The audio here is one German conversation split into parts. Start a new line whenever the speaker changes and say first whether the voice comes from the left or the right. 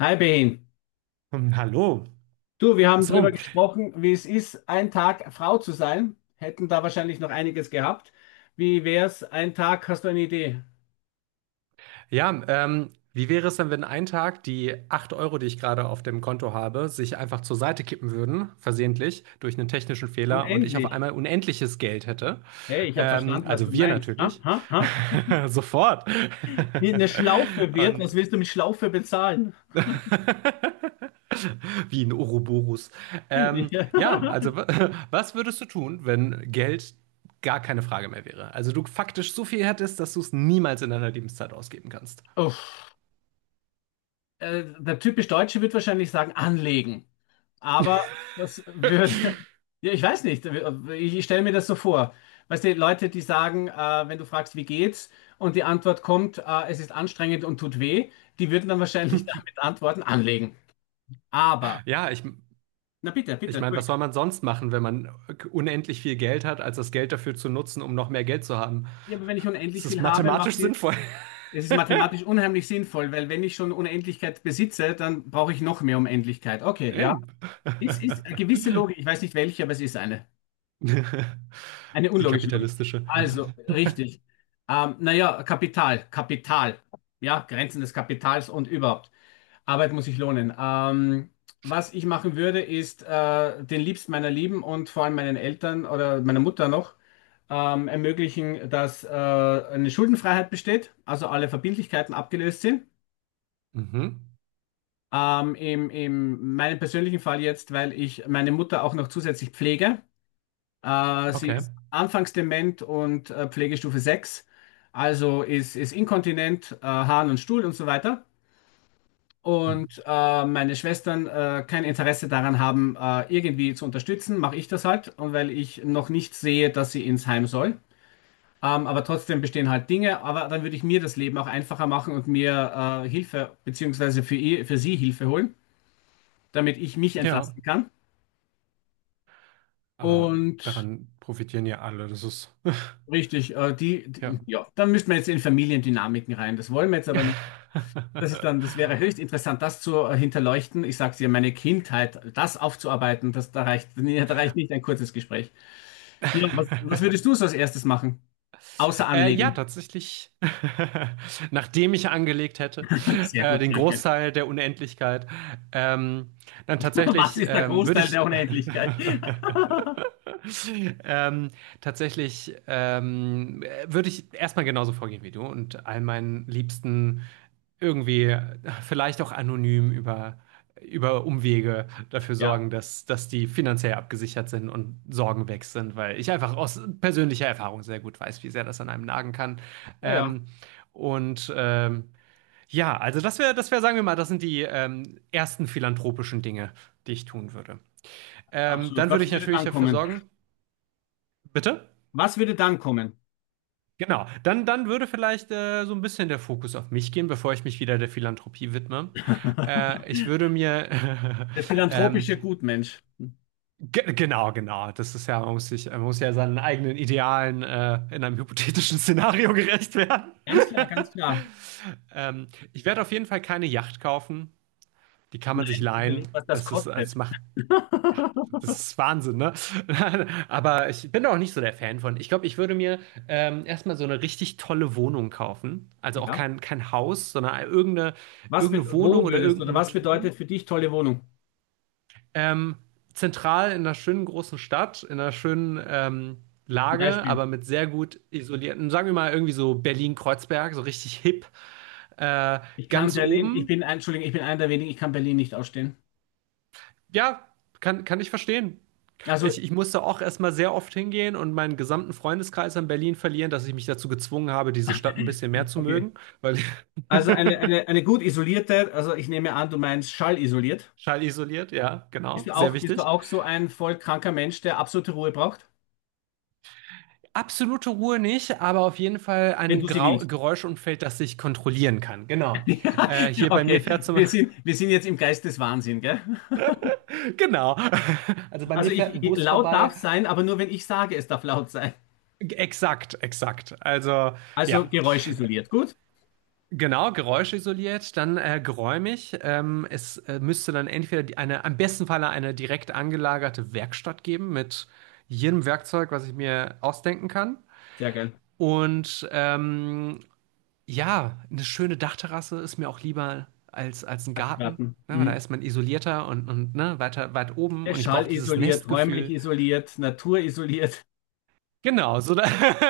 left: Hi Behin.
right: Hallo.
left: Du, wir haben drüber
right: So,
left: gesprochen, wie es ist, ein Tag Frau zu sein. Hätten da wahrscheinlich noch einiges gehabt. Wie wär's, ein Tag, hast du eine Idee?
right: ja, wie wäre es denn, wenn ein Tag die 8 Euro, die ich gerade auf dem Konto habe, sich einfach zur Seite kippen würden, versehentlich, durch einen technischen Fehler und ich auf
left: Unendlich.
right: einmal unendliches Geld hätte?
left: Hey, ich habe verstanden, was du
right: Also wir
left: meinst. Ha,
right: natürlich.
left: ha, ha.
right: Sofort.
left: Wie eine Schlaufe wird,
right: Und
left: was willst du mit Schlaufe bezahlen?
right: wie ein Ouroboros.
left: Ja.
right: Ja, also was würdest du tun, wenn Geld gar keine Frage mehr wäre? Also du faktisch so viel hättest, dass du es niemals in deiner Lebenszeit ausgeben kannst.
left: Uff. Der typisch Deutsche wird wahrscheinlich sagen, anlegen. Aber das würde, ja, ich weiß nicht, ich stelle mir das so vor. Weißt du, Leute, die sagen, wenn du fragst, wie geht's, und die Antwort kommt, es ist anstrengend und tut weh, die würden dann wahrscheinlich damit antworten, anlegen. Aber,
right: Ja,
left: na bitte, bitte,
right: ich meine, was soll
left: Entschuldigung.
right: man sonst machen, wenn man unendlich viel Geld hat, als das Geld dafür zu nutzen, um noch mehr Geld zu haben?
left: Ja, aber wenn ich
right: Es
left: unendlich
right: ist
left: viel habe,
right: mathematisch
left: macht die,
right: sinnvoll.
left: es ist mathematisch unheimlich sinnvoll, weil wenn ich schon Unendlichkeit besitze, dann brauche ich noch mehr Unendlichkeit. Okay, ja.
right: Eben.
left: Es ist eine gewisse Logik, ich weiß nicht welche, aber es ist eine. Eine
right: Die
left: unlogische Logik.
right: kapitalistische.
left: Also, richtig. Naja, Kapital, Kapital. Ja, Grenzen des Kapitals und überhaupt. Arbeit muss sich lohnen. Was ich machen würde, ist den Liebsten meiner Lieben und vor allem meinen Eltern oder meiner Mutter noch ermöglichen, dass eine Schuldenfreiheit besteht, also alle Verbindlichkeiten abgelöst sind.
right: Mhm.
left: Im, im meinem persönlichen Fall jetzt, weil ich meine Mutter auch noch zusätzlich pflege. Sie
right: Okay.
left: ist anfangs dement und Pflegestufe 6, also ist inkontinent, Harn und Stuhl und so weiter.
right: Hm.
left: Und meine Schwestern kein Interesse daran haben, irgendwie zu unterstützen, mache ich das halt. Und weil ich noch nicht sehe, dass sie ins Heim soll. Aber trotzdem bestehen halt Dinge. Aber dann würde ich mir das Leben auch einfacher machen und mir Hilfe, beziehungsweise für sie Hilfe holen, damit ich mich
right: Ja.
left: entlasten kann.
right: Aber
left: Und
right: daran profitieren ja alle. Das ist,
left: richtig,
right: ja.
left: ja, dann müssten wir jetzt in Familiendynamiken rein. Das wollen wir jetzt aber nicht. Das ist dann, das wäre höchst interessant, das zu hinterleuchten. Ich sag's dir, meine Kindheit, das aufzuarbeiten, das, da reicht, nee, da reicht nicht ein kurzes Gespräch. Ja, was würdest du so als erstes machen? Außer
right: Ja,
left: anlegen.
right: tatsächlich. Nachdem ich angelegt hätte,
left: Sehr gut,
right: den
left: danke.
right: Großteil der Unendlichkeit, ähm, dann
left: Was
right: tatsächlich
left: ist der
right: ähm, würde
left: Großteil
right: ich
left: der Unendlichkeit?
right: ähm, tatsächlich würde ich erstmal genauso vorgehen wie du und all meinen Liebsten irgendwie vielleicht auch anonym über Umwege dafür
left: Ja,
right: sorgen, dass die finanziell abgesichert sind und Sorgen weg sind, weil ich einfach aus persönlicher Erfahrung sehr gut weiß, wie sehr das an einem nagen kann.
left: oh ja,
right: Ähm, und ähm, ja, also das wäre, sagen wir mal, das sind die ersten philanthropischen Dinge, die ich tun würde.
left: absolut.
right: Dann würde
left: Was
right: ich
left: würde
right: natürlich
left: dann
right: dafür
left: kommen?
right: sorgen, bitte?
left: Was würde dann kommen?
right: Genau, dann, dann würde vielleicht so ein bisschen der Fokus auf mich gehen, bevor ich mich wieder der Philanthropie widme.
left: Der
right: Ich würde mir ähm,
left: philanthropische Gutmensch.
right: Genau, genau. Das ist ja, man muss sich, man muss ja seinen eigenen Idealen in einem hypothetischen Szenario gerecht werden.
left: Ganz klar, ganz klar.
right: ähm, Ich werde auf jeden Fall keine Yacht kaufen. Die kann man sich
left: Nein,
right: leihen.
left: überleg, was das
right: Das ist,
left: kostet.
right: das macht, das ist Wahnsinn, ne? Aber ich bin da auch nicht so der Fan von. Ich glaube, ich würde mir erstmal so eine richtig tolle Wohnung kaufen. Also auch
left: Ja.
right: kein, kein Haus, sondern irgendeine,
left: Was, bet-
right: irgendeine Wohnung
left: wo
right: oder
left: würdest du oder
right: irgendein
left: was
right: Turm.
left: bedeutet für dich tolle Wohnung?
right: Ähm, Zentral in einer schönen großen Stadt, in einer schönen
left: Ein
right: Lage,
left: Beispiel.
right: aber mit sehr gut isolierten, sagen wir mal irgendwie so Berlin-Kreuzberg, so richtig hip, äh,
left: Ich kann
right: ganz
left: Berlin, ich
right: oben.
left: bin, ein- Entschuldigung, ich bin einer der wenigen, ich kann Berlin nicht ausstehen.
right: Ja, kann, kann ich verstehen.
left: Also,
right: Ich musste auch erstmal sehr oft hingehen und meinen gesamten Freundeskreis in Berlin verlieren, dass ich mich dazu gezwungen habe, diese Stadt ein bisschen mehr zu
left: okay.
right: mögen, weil
left: Also eine gut isolierte, also ich nehme an, du meinst schallisoliert.
right: schallisoliert, ja, genau, sehr
left: Bist du
right: wichtig.
left: auch so ein voll kranker Mensch, der absolute Ruhe braucht?
right: Absolute Ruhe nicht, aber auf jeden Fall
left: Wenn
right: ein
left: du sie
right: Grau
left: willst.
right: Geräuschumfeld, das ich kontrollieren kann. Genau.
left: Ja,
right: Hier bei mir
left: okay.
right: fährt zum
left: Wir sind jetzt im Geist des Wahnsinn, gell?
right: genau. Also bei
left: Also
right: mir fährt ein Bus
left: laut darf
right: vorbei.
left: sein, aber nur wenn ich sage, es darf laut sein.
right: Exakt, exakt. Also
left: Also
right: ja,
left: geräuschisoliert. Gut?
right: genau. Geräuschisoliert, dann geräumig. Es müsste dann entweder eine, am besten Falle eine direkt angelagerte Werkstatt geben mit jedem Werkzeug, was ich mir ausdenken kann.
left: Sehr geil.
right: Und ja, eine schöne Dachterrasse ist mir auch lieber als, als ein Garten.
left: Dachgarten.
right: Ne, weil da
left: Mhm.
right: ist man isolierter und ne, weiter, weit oben
left: Der
right: und ich brauche
left: Schall
right: dieses
left: isoliert, räumlich
right: Nestgefühl.
left: isoliert, naturisoliert.
right: Genau, so da,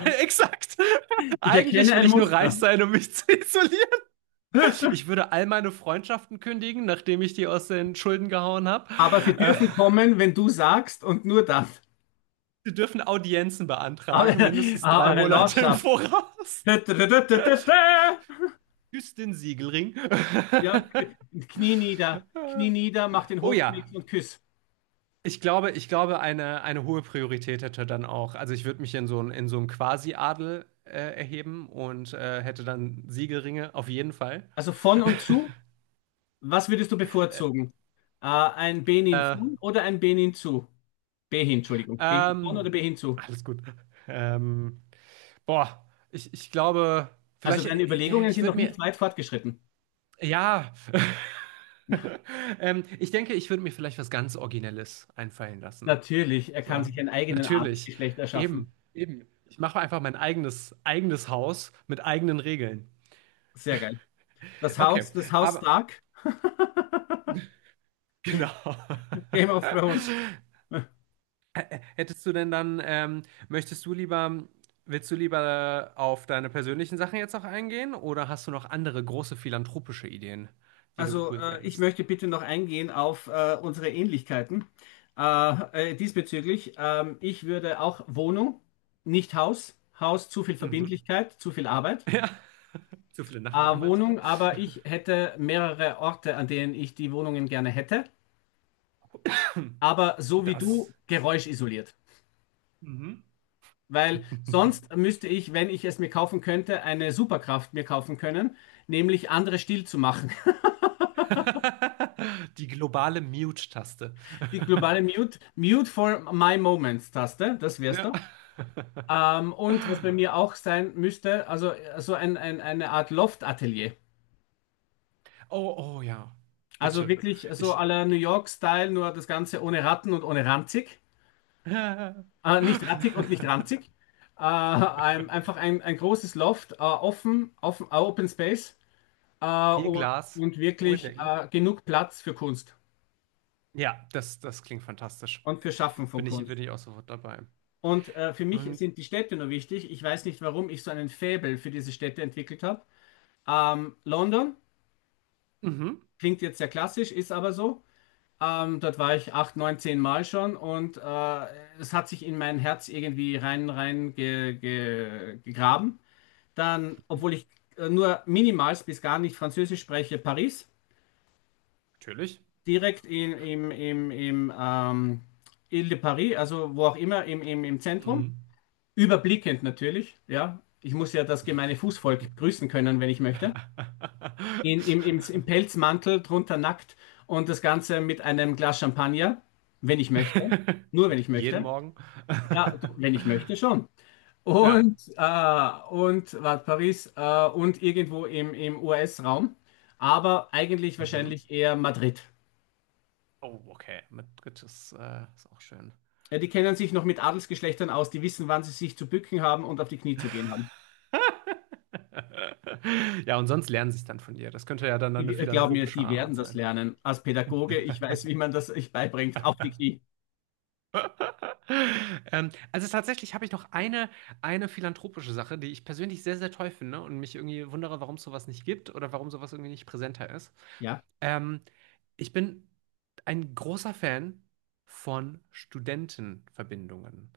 right: exakt.
left: Ich
right: Eigentlich
left: erkenne
right: will
left: ein
right: ich nur reich
left: Muster.
right: sein, um mich zu isolieren. Ich würde all meine Freundschaften kündigen, nachdem ich die aus den Schulden gehauen habe.
left: Aber Sie
right: Äh,
left: dürfen kommen, wenn du sagst und nur dann.
right: Sie dürfen Audienzen
left: Aber,
right: beantragen, mindestens
left: ah,
right: drei
left: eure
right: Monate im
left: Lordschaft.
right: Voraus. Küsst den Siegelring.
left: Ja, Knie nieder, mach den
right: Oh ja,
left: Hofknick und küss.
right: ich glaube, ich glaube, eine hohe Priorität hätte dann auch, also ich würde mich in so einen Quasi-Adel erheben und hätte dann Siegelringe, auf jeden Fall.
left: Also von und zu, was würdest du bevorzugen? Ein Benin
right: Äh,
left: von oder ein Benin zu? Behin, Entschuldigung. Behin von
right: ähm,
left: oder Behin zu?
right: Alles gut. Ähm, Boah, ich glaube,
left: Also
right: vielleicht,
left: deine Überlegungen
right: ich
left: sind noch
right: würde mir,
left: nicht weit fortgeschritten.
right: ja, ich denke, ich würde mir vielleicht was ganz Originelles einfallen lassen.
left: Natürlich, er kann
right: So,
left: sich einen eigenen
right: natürlich,
left: Adelsgeschlecht erschaffen.
right: eben, eben. Ich mache einfach mein eigenes, eigenes Haus mit eigenen Regeln.
left: Sehr geil.
right: Okay,
left: Das Haus
right: aber.
left: Stark,
right: Genau.
left: Game of Thrones.
right: Hättest du denn dann, möchtest du lieber, willst du lieber auf deine persönlichen Sachen jetzt noch eingehen oder hast du noch andere große philanthropische Ideen, die du
left: Also,
right: cool
left: ich
right: fändest?
left: möchte bitte noch eingehen auf unsere Ähnlichkeiten diesbezüglich. Ich würde auch Wohnung, nicht Haus. Haus, zu viel
right: Mhm.
left: Verbindlichkeit, zu viel Arbeit.
right: Ja, zu viele Nachbarn
left: Wohnung,
right: manchmal.
left: aber ich hätte mehrere Orte, an denen ich die Wohnungen gerne hätte. Aber so wie
right: Das
left: du,
right: ist.
left: geräuschisoliert.
right: Mhm.
left: Weil sonst müsste ich, wenn ich es mir kaufen könnte, eine Superkraft mir kaufen können, nämlich andere still zu machen.
right: Die globale Mute-Taste.
left: Die globale Mute, Mute for My Moments-Taste, das wär's
right: Ja.
left: doch. Und was bei mir auch sein müsste, also so eine Art Loft-Atelier.
right: Oh, oh ja.
left: Also
right: Bitte.
left: wirklich so
right: Ich.
left: à la New York-Style, nur das Ganze ohne Ratten und ohne ranzig.
right: Viel
left: Nicht rattig und nicht ranzig. Einfach ein großes Loft, offen, offen, Open Space äh, und,
right: Glas,
left: und
right: hohe
left: wirklich
right: Decken.
left: genug Platz für Kunst
right: Ja, das, das klingt fantastisch.
left: und für Schaffen von
right: Bin
left: Kunst.
right: ich auch sofort dabei.
left: Und für mich
right: Und,
left: sind die Städte nur wichtig. Ich weiß nicht, warum ich so einen Faible für diese Städte entwickelt habe. London
right: mhm,
left: klingt jetzt sehr klassisch, ist aber so. Dort war ich acht, neun, zehn Mal schon und es hat sich in mein Herz irgendwie gegraben. Dann, obwohl ich nur minimal bis gar nicht Französisch spreche, Paris.
right: natürlich.
left: Direkt im Ile de Paris, also wo auch immer, im Zentrum.
right: Mhm.
left: Überblickend natürlich, ja. Ich muss ja das gemeine Fußvolk grüßen können, wenn ich möchte. In, im, im, Im Pelzmantel, drunter nackt und das Ganze mit einem Glas Champagner, wenn ich möchte. Nur wenn ich
right: Jeden
left: möchte.
right: Morgen.
left: Ja, du, wenn ich möchte schon.
right: Ja.
left: Und, warte, Paris und irgendwo im US-Raum, aber eigentlich
right: Mhm.
left: wahrscheinlich eher Madrid.
right: Oh, okay. Mit Grit ist, ist auch schön.
left: Ja, die kennen sich noch mit Adelsgeschlechtern aus, die wissen, wann sie sich zu bücken haben und auf die Knie zu gehen haben.
right: Ja, und sonst lernen sie es dann von dir. Das könnte ja dann eine
left: Die, glaub mir,
right: philanthropische
left: die werden
right: Arbeit
left: das
right: sein.
left: lernen. Als Pädagoge, ich weiß, wie man das euch beibringt, auf die Knie.
right: Also tatsächlich habe ich noch eine philanthropische Sache, die ich persönlich sehr, sehr toll finde und mich irgendwie wundere, warum es sowas nicht gibt oder warum sowas irgendwie nicht präsenter ist.
left: Ja,
right: Ähm, Ich bin ein großer Fan von Studentenverbindungen.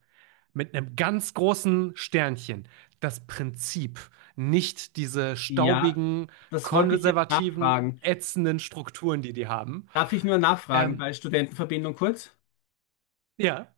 right: Mit einem ganz großen Sternchen. Das Prinzip. Nicht diese
left: ja,
right: staubigen,
left: das wollte ich jetzt
right: konservativen,
left: nachfragen.
right: ätzenden Strukturen, die die haben.
left: Darf ich nur nachfragen
right: Ähm,
left: bei Studentenverbindung kurz?
right: ja.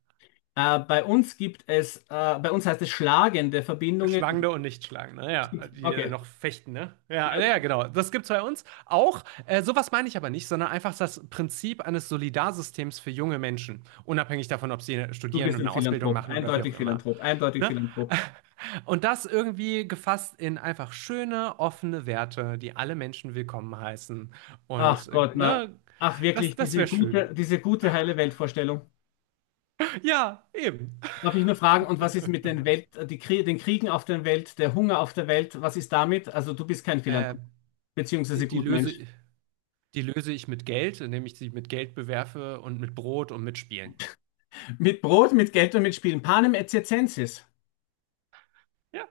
left: Bei uns heißt es schlagende Verbindungen. Und
right: Schlagende und Nichtschlagende,
left: es
right: ja,
left: gibt,
right: die
left: okay,
right: noch fechten, ne? Ja,
left: ja,
right: ja, ja, genau. Das gibt's bei uns auch. Sowas meine ich aber nicht, sondern einfach das Prinzip eines Solidarsystems für junge Menschen, unabhängig davon, ob sie
left: du
right: studieren
left: bist
right: und
left: ein
right: eine Ausbildung
left: Philanthrop,
right: machen oder wie
left: eindeutig
right: auch immer.
left: Philanthrop, eindeutig
right: Ne?
left: Philanthrop.
right: Und das irgendwie gefasst in einfach schöne, offene Werte, die alle Menschen willkommen heißen.
left: Ach
right: Und
left: Gott, na,
right: ne,
left: ach wirklich,
right: das, das wäre schön.
left: diese gute heile Weltvorstellung.
right: Ja, eben.
left: Darf ich nur fragen, und was ist mit den Welt, die Krie den Kriegen auf der Welt, der Hunger auf der Welt, was ist damit? Also du bist kein
right: Äh,
left: Philanthrop,
right: die,
left: beziehungsweise
right: die Löse,
left: Gutmensch.
right: Die löse ich mit Geld, indem ich sie mit Geld bewerfe und mit Brot und mit Spielen.
left: Mit Brot, mit Geld und mit Spielen. Panem et circenses.
right: Ja,